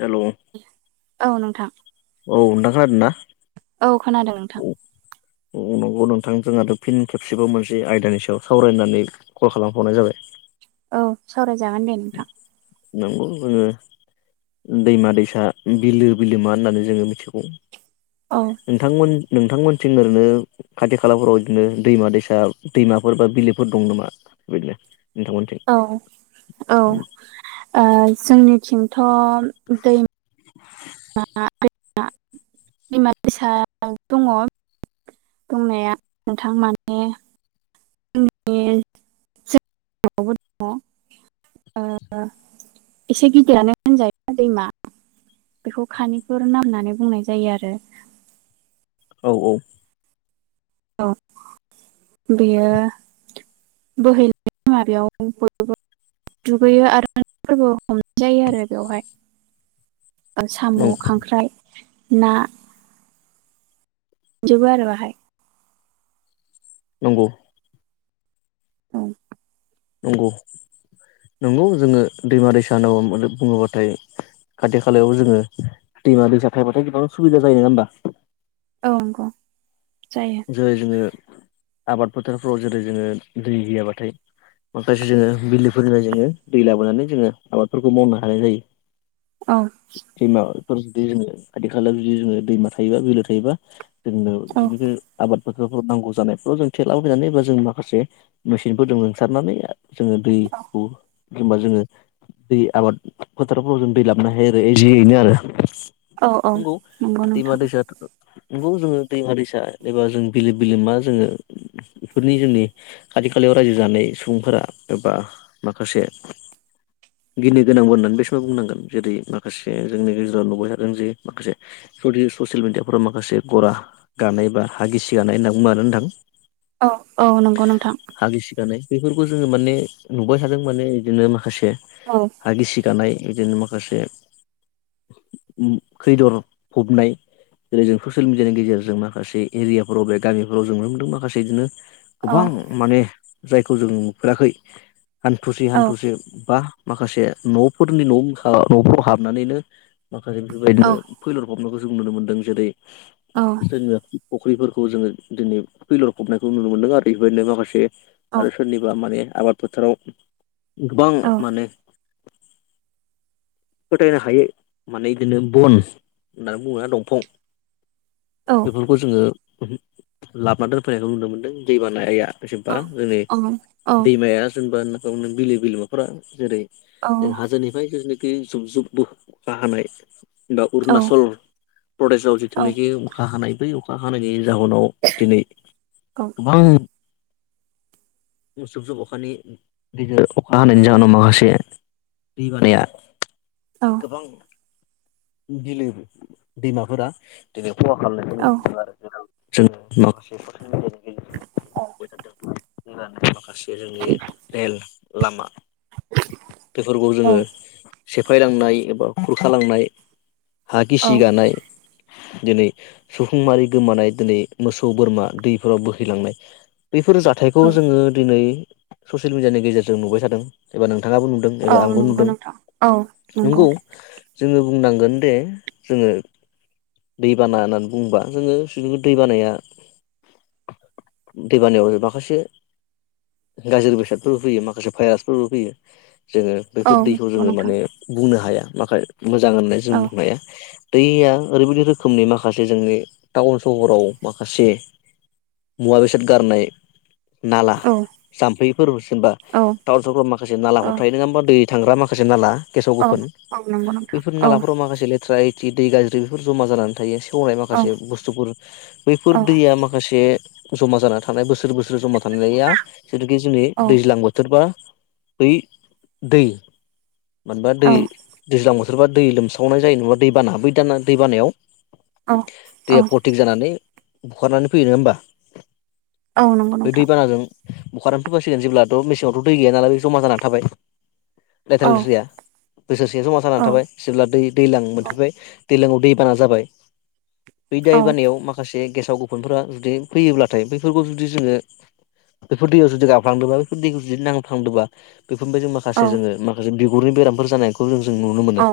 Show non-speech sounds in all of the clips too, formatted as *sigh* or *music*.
Hello औ नोंथां औ नोंथाङा खोनादों ना? औ खोनादों औ नोंथां। औ नंगौ नोंथां जोंहाथ' फिन खेबसेबो मोनसे आयदानि सायाव सावरायनानै कल खालामबावनाय जाबाय। औ सावरायजागोन दे नोंथां। नंगौ जोङो दैमा दैसा बिलो बिलोमा होननानै जोङो मिथिगौ औ नोंथांमोन नोंथांमोन थिं ओरैनो खाथि खालाफोराव बिदिनो दैमा दैसा दैमाफोर बा बिलोफोर दं नामा बेबायदिनो? नोंथांमोनथिं औ औ जोंनिथिंथ' दै दैमा दैसा दङ। दंनाया नोंथां माने *unintelligible* औ दं एसे गिदिरानो होनजायो दैमा बेखौ खानिपुर नाम होननानै बुंनाय जायो आरो। औ औ औ बेयो बोहैनाय माबायाव गोलैयो। दुगैयो आरो फोरबो हमनाय जायो आरो बेवहाय। साम' नंगौ खांख्राइ ना मोनजोबो आरो बाहाय। नंगौ औ नंगौ नंगौ जोङो दैमा दैसा होननानै बुङोब्लाथाय खाथि खालायाव जोङो दैमा दैसा थायबाथाय गोबां सुबिदा जायो नङा होमबा औ नंगौ जायो जेरै जोङो आबाद फोथारफ्राव जेरै जोङो दै गैयाब्लाथाय माखासे जोङो बिलोफोरनिफ्राय जोङो दै लाबोनानै जोङो आबादफोरखौ मावनो हानाय जायो औ दैमाफोर जुदि जोङो खाथि खालायाव जुदि जोङो दैमा थायोबा बिलो थायोबा जोंनो औ बे आबाद नांगौ जानायफ्राव जों थेलाबायनानैबा जों माखासे मेसिनफोरदों लोंसारनानै जोङो दैखौ एखबा जोङो दै आबाद फोथारफोराव जों दै लाबोननो हायो आरो इ जियैनो आरो औ औ नंगौ दैमा नोंथां दैसा नंगौ जोङो दैमा दैसा एबा जों बिलो बिलो मा जोङो बेफोरनि जोंनि खाथि खालायाव रायजो जानाय सुबुंफोरा एबा माखासे गिनो गोनांबो होननानै बे समाव बुंनांगोन जेरै माखासे जोंनि गेजेराव नुबाय थादों जे माखासे जुदि ससियेल मिडियाफोराव माखासे गरा गानाय बा हा गिसि गानाय होनना बुंङो ना ओनथां औ औ नंगौ नोंथां गानाय बेफोरखौ जोङो माने नुबाय थादों माने बिदिनो माखासे औ हा गिसि गानाय बिदिनो माखासे खैदर फबनाय जेरै जों ससियेल मिडियानि गेजेरजों माखासे एरियाफोराव बे गामिफोराव जों नुनो मोनदों माखासे बिदिनो औ गोबां माने जायखौ जोङो नुफेराखै हान्थुसे औ हान्थुसे बा माखासे न'फोरनि न'खा न'फोराव हाबनानैनो माखासे औ बेफोरबायदिनो फैलर बयनोबो जों नुनो मोनदों जेरै औ जोङो फुख्रिफोरखौ जोङो दिनै फैलर फबनायखौ नुनो मोन्दों आरो बेबायदिनो माखासे औ आरो सोरनिबा माने आबाद फोथाराव गोबां औ माने *inaudible* फोथायनो हायो माने बिदिनो बन होननानै बुङोबा दंफां औ बेफोरखौ जोङो लाबोना दोनफैनायखौ नुनो मोनदों दै बानाया जेसेबा जोंनि औ दैमाया जेनेबा होनना बिलो बिलोमाफोरा जेरै जों हाजोनिफ्राय जेनिखि जुब जुबबो बा हानाय बा अरुणाचल प्रदेशाव जिथुनाखि अखा हानाय बै अखा हानायनि जाहोनाव दिनै गोबां जुब जुब अखानि गदिर अखा हानायनि जाहोनाव माखासे दै बानाया गोबां गिदिर दैमाफोरा खहा औ खालामनायखौ नुनो जों औ थादों होननानै माखासे जोंनि रेल लामा बेफोरखौ जोङो औ सेफायलांनाय एबा खुरख लांनाय हा गिसिखानाय दिनै सुबुंमारि गोमानाय दिनै मोसौ बोरमा दैफोराव बोहैलांनाय बेफोर जाथायखौ जोङो दिनै ससियेल मिडियानि गेजेरजों नुबाय थादों एबा नों नोंथाङाबो नुदों औ एबा आंबो नंगौ नुदों नोंथां औ नंगौ जोङो बुंनांगोन दे जोङो दैबाना होननानै बुङोबा जोङो दै बानाया दैबानायाव माखासे गाज्रि बेसादफोरबो फैयो माखासे भाइरासफोरबो फैयो जोङो औ बेफोर दैखौ नंगौ जोङो नोंथां माने बुंनो हाया माखा मोजां होननानै जों औ बुंनो हाया दैया ओरैबायदि रोखोमनि माखासे जोंनि टाउन सहराव माखासे। मुवा बेसाद गारनाय नाला औ जाम्फैफोर जेनबा औ टाउन सहराव माखासे औ नालाखौ थाहनो नङा होनबा दै। थांग्रा माखासे नाला गेसाव औ गोफोन औ नंगौ नोंथां बेैफोर औ नालाफोराव माखासे लेथ्रा। जि दै गाज्रि बेफोर जमा जानानै थायो सेवनाय औ माखासे बुस्थुफोर बैफोर औ दैया माखासे जमा जानानै थानाय बोसोर बोसोर जमा थानाया जेरुखि जोंनि दैज्लां बोथोरबा। बै दै बा दै दैज्लां बोथोराव दै लोमसावनाय जायोेनबा दैबाना बै दाना दैबानायाव। औ औ दैया फतिक जानानै बुखारनानै फैयो नङा होमबा? औ नंगौ नोंथां। बुखारानानै फैबासिगोन जेब्लाथ' मेसेङावथ' दै गैया नालाय बे जमा जानानै थाबाय। औ लेथ्रा लेथ्रिया बोसोरसेयास' औ जानानै थाबाय जेब्ला दै दैज्लां मोनफैबाय दैलाङाव दैबाना जाबाय बै दै बानायाव माखासे गेसाव गुफुनफोरा जुदि फैयोब्ला। नाथाय बेैफोरखौ जुदि जोङो बेफोर दैयाव जुदि गाबफ्लांदोंबा बेफोर दैखौ जुदि नांफ्लांदोंबा। बेफोरबायदि औ माखासे जोङो माखासे बिगुरनि बेरामफोर जानायखौ जों जों नुनो मोनो औ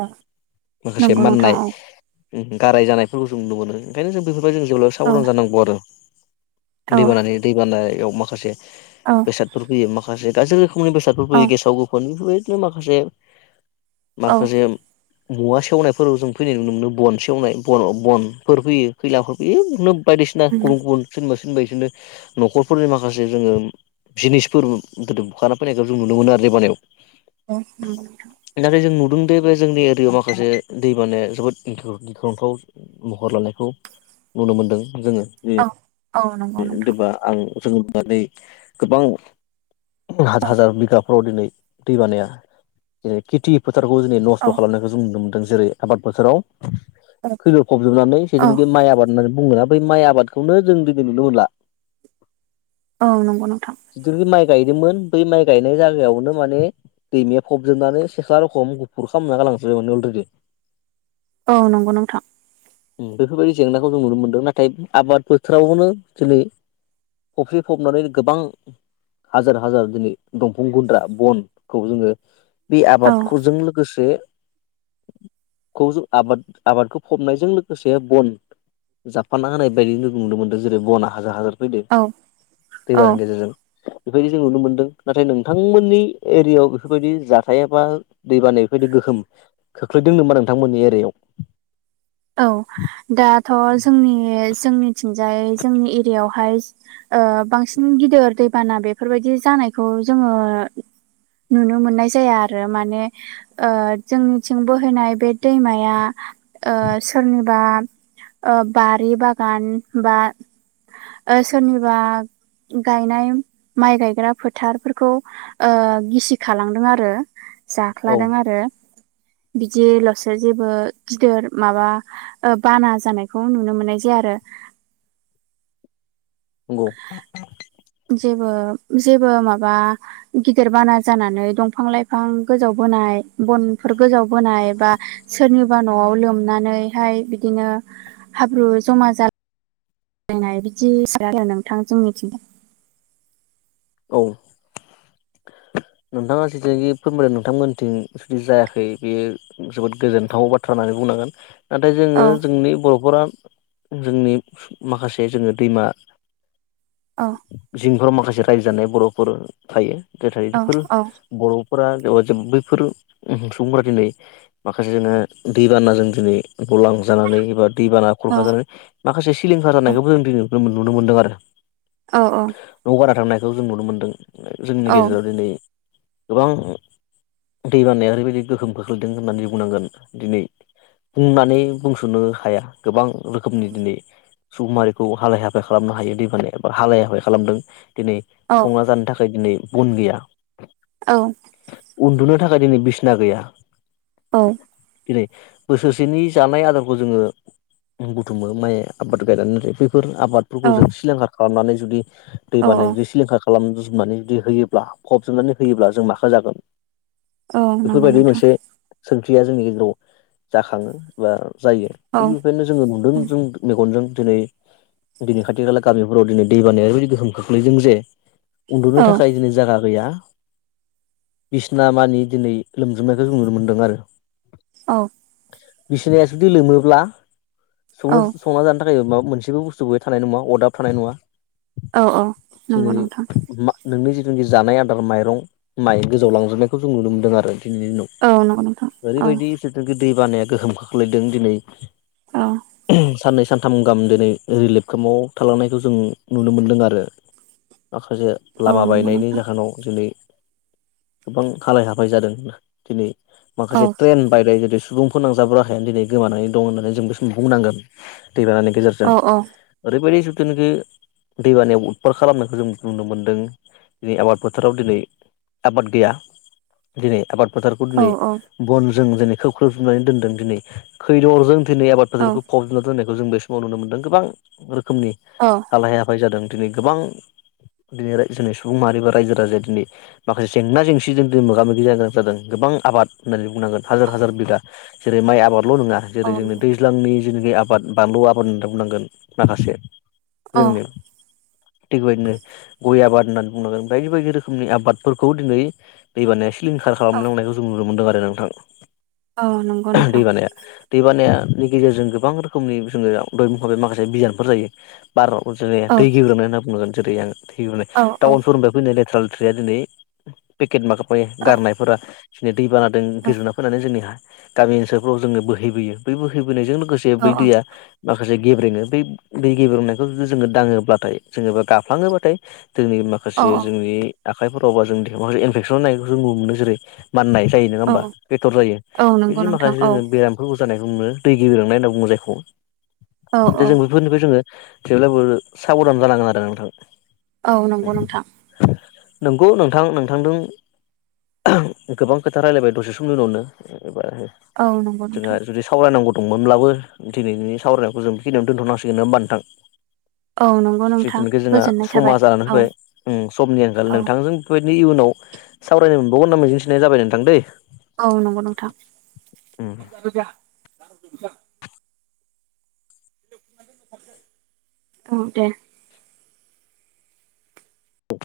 माखासे नंगौ नोंथां माननाय औ गाराय जानायफोरखौ जों नु मोनो ओंखायनो जों बेफोरबायदि जों जेब्लाबो औ साबधान जानांगौ आरो औ दैबानि दैबानायाव माखासे औ बेसादफोर फैयो माखासे गाज्रि समनि बेसादफोर औ फैयो गेसाव गोफोनि बेबायदिनो माखासे औ माखासे मुवा सेवनायफोराव जों फैनाय नुो बन सेवनाय बनफोर फैयो खैलाफोर फैयोनो। बायदिसिना उम गुबुन गुबुन सोरनिबा सोरबा बिसनो न'खरफोरनि माखासे जोङो जिनिसफोर गोदोम बुखारना फैनायखौ जों नुनो मोनो आरो दैेबानायाव। ओ ओम उदुंन्दै बे जोंनि एरियाव माखासे दै माने जोबोद गिख्रंथाव महर लानायखौ नुनो मोनदों जोङो। औ औ नंगौ। जों नुनाय जायो जों गोबां हाजार बिगाब। फोराव दिनै दै बानाया दिनै खेथि फोथारखौ दिनै नस्थ' औ खालामनायखौ जों नुनो मोनदों। जेरै आबाद बोथोराव खैलर फबजोबनानै औ जेथनाखि माइ आबाद होननानै बुंदोंना? बै माइ आबादखौनो जों दिनै नुनो मोनला। औ नंगौ नोंथां। जिथुनाखि माइ गायदोंमोन बै माइ गायनाय जायगायावनो माने। दैमाया फबजोबनानै सेख्ला रखम गुफुर खालामना गालांजोबबाय माने अलरेडि। औ नंगौ नोंथां। बेफोरबायदि जेंनाखौ जों नुनो मोनदों नाथाय आबाद बोथोरावनो दिनै। फख्रिफबनानै गोबां हाजार हाजार दिनै दंफां गुन्द्रा बनखौ जोङो बे औ आबादखौजों लोगोसे खौ जों आबाद आबादखौ फबनायजों लोगोसे बन जाबफाना होनाय बायदि नुनो मोनदों जेरै बना हाजार हाजार फैदों औ औ दैबानि गेजेरजों‌। बेबायदि जों नुनो मोनदों नाथाय नोंथांमोननि एरियायाव बेफोरबायदि जाथाय बा दै बानाया बेबायदि गोहोम खोख्लैदों नामा नोंथांमोननि एरियाव औ दाथ' जोंनि जोंनिथिंजाय जोंनि एरियायावहाय बांसिन गिदिर दैबाना बेफोरबायदि जानायखौ जोङो। नुनो मोननाय जाया आरो माने जोंनिथिं बोहैनाय बे दैमाया ओ सोरनिबा बारि बागान बा सोरनिबा गायनाय माइ गायग्रा फोथारफोरखौ गिसिखालांदों आरो। औ जाख्लादों आरो बिदिल'सो जेबो गिदोर माबा बाना जानायखौ नुनो मोननाय जाया आरो। नंगौ जेबो जेबो माबा गिदिर बाना जानानै दंफां लाइफां गोजावबोनाय बनफोर गोजावबोनाय बा सोरनिबा न'आव लोमनानैहाय बिदिनो हाब्रु जमा जाला मिलायनाय बिदियानोसै आरो नोंथां जोंनिथिं औ नोंथाङा जेथुनाखि फोरमायदों नोंथांमोनथिं जुदि जायाखै बेयो जोबोद गोजोनथाव बाथ्रा होननानै बुंनांगोन नाथाय जोङो औ जोंनि बर'फोरा जोंनि माखासे जोङो दैमा औ जिफोराव माखासे रायजो जानाय बर'फोर थायो नाथाय औ बेफोर औ बर' फोरा बैफोर सुबुंफोरा दिनै माखासे जोंना दै बानाजों दिनै गलां जानानै एबा दैबाना औ खुरखा जानानै माखासे सिलिंखार जानायखौबो जों दिनै नुनो मोनदों आरो औ औ न'आव बारा थांनायखौ जों नुनो मोनदों जोंनि औ गेजेराव दिनै गोबां दै बानाया ओरैबायदि गोहोम खोख्लैदों होननानै बुंनांगोन दिनै बुंनानै बुंस'नो हाया गोबां औ रोखोमनि दिनै सुबुं मारिखौ हालाय हाफाय खालामनो हायो दैबानाया एबा हालाय हाफाय खालामदों दिनै संना जानो थाखाय दिनै बन गैया औ उन्दुनो थाखाय दिनै बिसना गैया औ दिनै बोसोरसेनि जानाय आदारखौ जोङो बुथुमो माइ आबादखौ गायनानै बेफोर औ आबादफोरखौ जों सिलिंखार खालामनानै जुदि दै औ बानाया खालामजोबनानै जुदि होयोब्ला फबजोबनानै होयोब्ला जों माखौ जागोन औ नंगौ बेफोरबायदि नोंथां मोनसे सोंथिया जोंनि गेजेराव जाखाङो बा जायो औ थिग बेखौनो जोङो औ नुदों जों मेगनजों दिनै दिनै खाथि खाला गामिफोराव दिनै दै बानाया ओरैबायदि गोहोम खोख्लैदों जे औ उन्दुनो थाखाय दिनै जायगा गैया बिसिना मानि दिनै लोमजोबनायखौ जों नुनो मोन्दों आरो औ बिसिनाया जुदि लोमोब्ला औ सनो संना जानो थाखाय जा मोनसेबो बुस्थुबो थानाय नङा अदाब थानाय नङा औ औ दिनै नंगौ नोंथां नोंनि जिथुनाखि जानाय आदार माइरं माइ गोजाव लांजोबनायखौ जों नुनो मोनदों आरो औ नंगौ नोंथां औ ओरैबायदि दै बानाया गोहोम खोख्लैदों दिनै औ साननैसो सानथाम गाहाम दिनै रिलिफ केम्पआव थालांनायखौ जों नुनो मोन्दों आरो माखासे औ लामा नंगौ बायनायनि नोंथां जाहोनाव दिनै गोबां हालाय हाफाय जादों दिनै औ माखासे ट्रेन बायनाय जेरै सुबुं सुबुं फोनांजाब राहायाानो दिनै गोमानानै दं होननानै जों बे समाव बुंनांगोन दैबानानि गेजेरजों औ औ ओरैबायदि जिथुनाखि दैबानायाव खर खालामनायखौ जों नुनो मोन्दों दिनै आबाद फोथाराव दिनै आबाद गैया दिनै आबाद फोथारखौ औ दिनै बनजों दिनै खोब खोबसिननानै दोनदों दिनै खैदरजों दिनै आबाद औ फोथारफोरखौ फबजना दोननायखौ जों बे समाव नुनो मोनदों गोबां रोखोमनि औ हालहाय हाफाय जादों दिनै गोबां दिनै जोंनि सुबुं माहारि बा रायजो राजाया दिनै माखासे जेंना जेंसिजों दिनै मोगा मोगि जानो गोनां जादों गोबां आबाद होन्नानै बुंनांगोन हाजार हाजार बिघा जेरै माइ आबादल' नङा औ जेरै जोंनि दैज्लांनि जेनाखि आबाद बानलु आबाद होनना बुंनांगोन माखासे जोंनि थिगबायदिनो गय आबाद होननानै बुंनांगोन बायदि बायदि रोखोमनि आबादफोरखौ दिनै दै बानाया सिफाय सिलिंकार खालामलांनायखौ जों नुनो मोनदों आरो नोंथां औ नंगौ नोंथां दैबानानि गेजेरजों गोबां रोखोमनि जोङो दहाय बुंखाबाय माखासे बिजानुफोर जायो बार' जोङो औ दै गेग्रोंननाय होनना बुंगोन जेरै आं दै ग्रोननाय औ औ टाउनफोरनिफ्राय फैनाय लेथरा लेथ्रि लेथ्रिया दिनै पेकेट माबा मा गारनायफोरा दिनै दै बानाजों गोजावना फैनानै जोंहा गामि ओनसोलफ्राव जोङो बोहैबोयो बै बोहैबोनायजों लोगोसे बै दैया माखासे माखासे गेब्रेङो ब बे गेब्रेनायखौ जोङो दाङोब्लाथाय जोङो बा गाफ्लाङोब्लाथाय जोंनि माखासे जोंनि आखाइफोरावबा जोंनि माखासे इनफेकसन होननायखौ जों नुनो मोनो जेरै माननाय जायो नङा होमबा बेदर जायो बिदि माखासे जोङो बेरामफोरखौ जानायखौ बुंनो दै गेग्रेंनाय होनना बुङो जायखौ दा बेफोरनिफ्राय जों बेफोरनिफ्राय जोङो जेवब्लाबो साबधान जानांगोन आरो नोंथां औ नंगौ नोंथां नंगौ नोंथां नोंथांजों गोबां खोथा रायलायबाय दसे समनि उनावनो एबार औ नंगौ नोंथां जोंहा जुदि सावरायनांगौ दंमोनब्लाबो दिनैनि सावरायनायखौ जों बेखिनियाव दोन्थ'नांसिगोन न होमबा नोंथां औ नंगौ नोंथां जिथुनाखि जोंहा गोजोननाय समा थाबाय जानानै औ फोयबाय समनि आंखाल औ नोंथांजों बेबायदिनो इयुनाव सावरायनो मोनबावगोन होनामा मिजिं थिनाय जाबाय नोंथां दै औ नंगौ नोंथां उम औ दे औ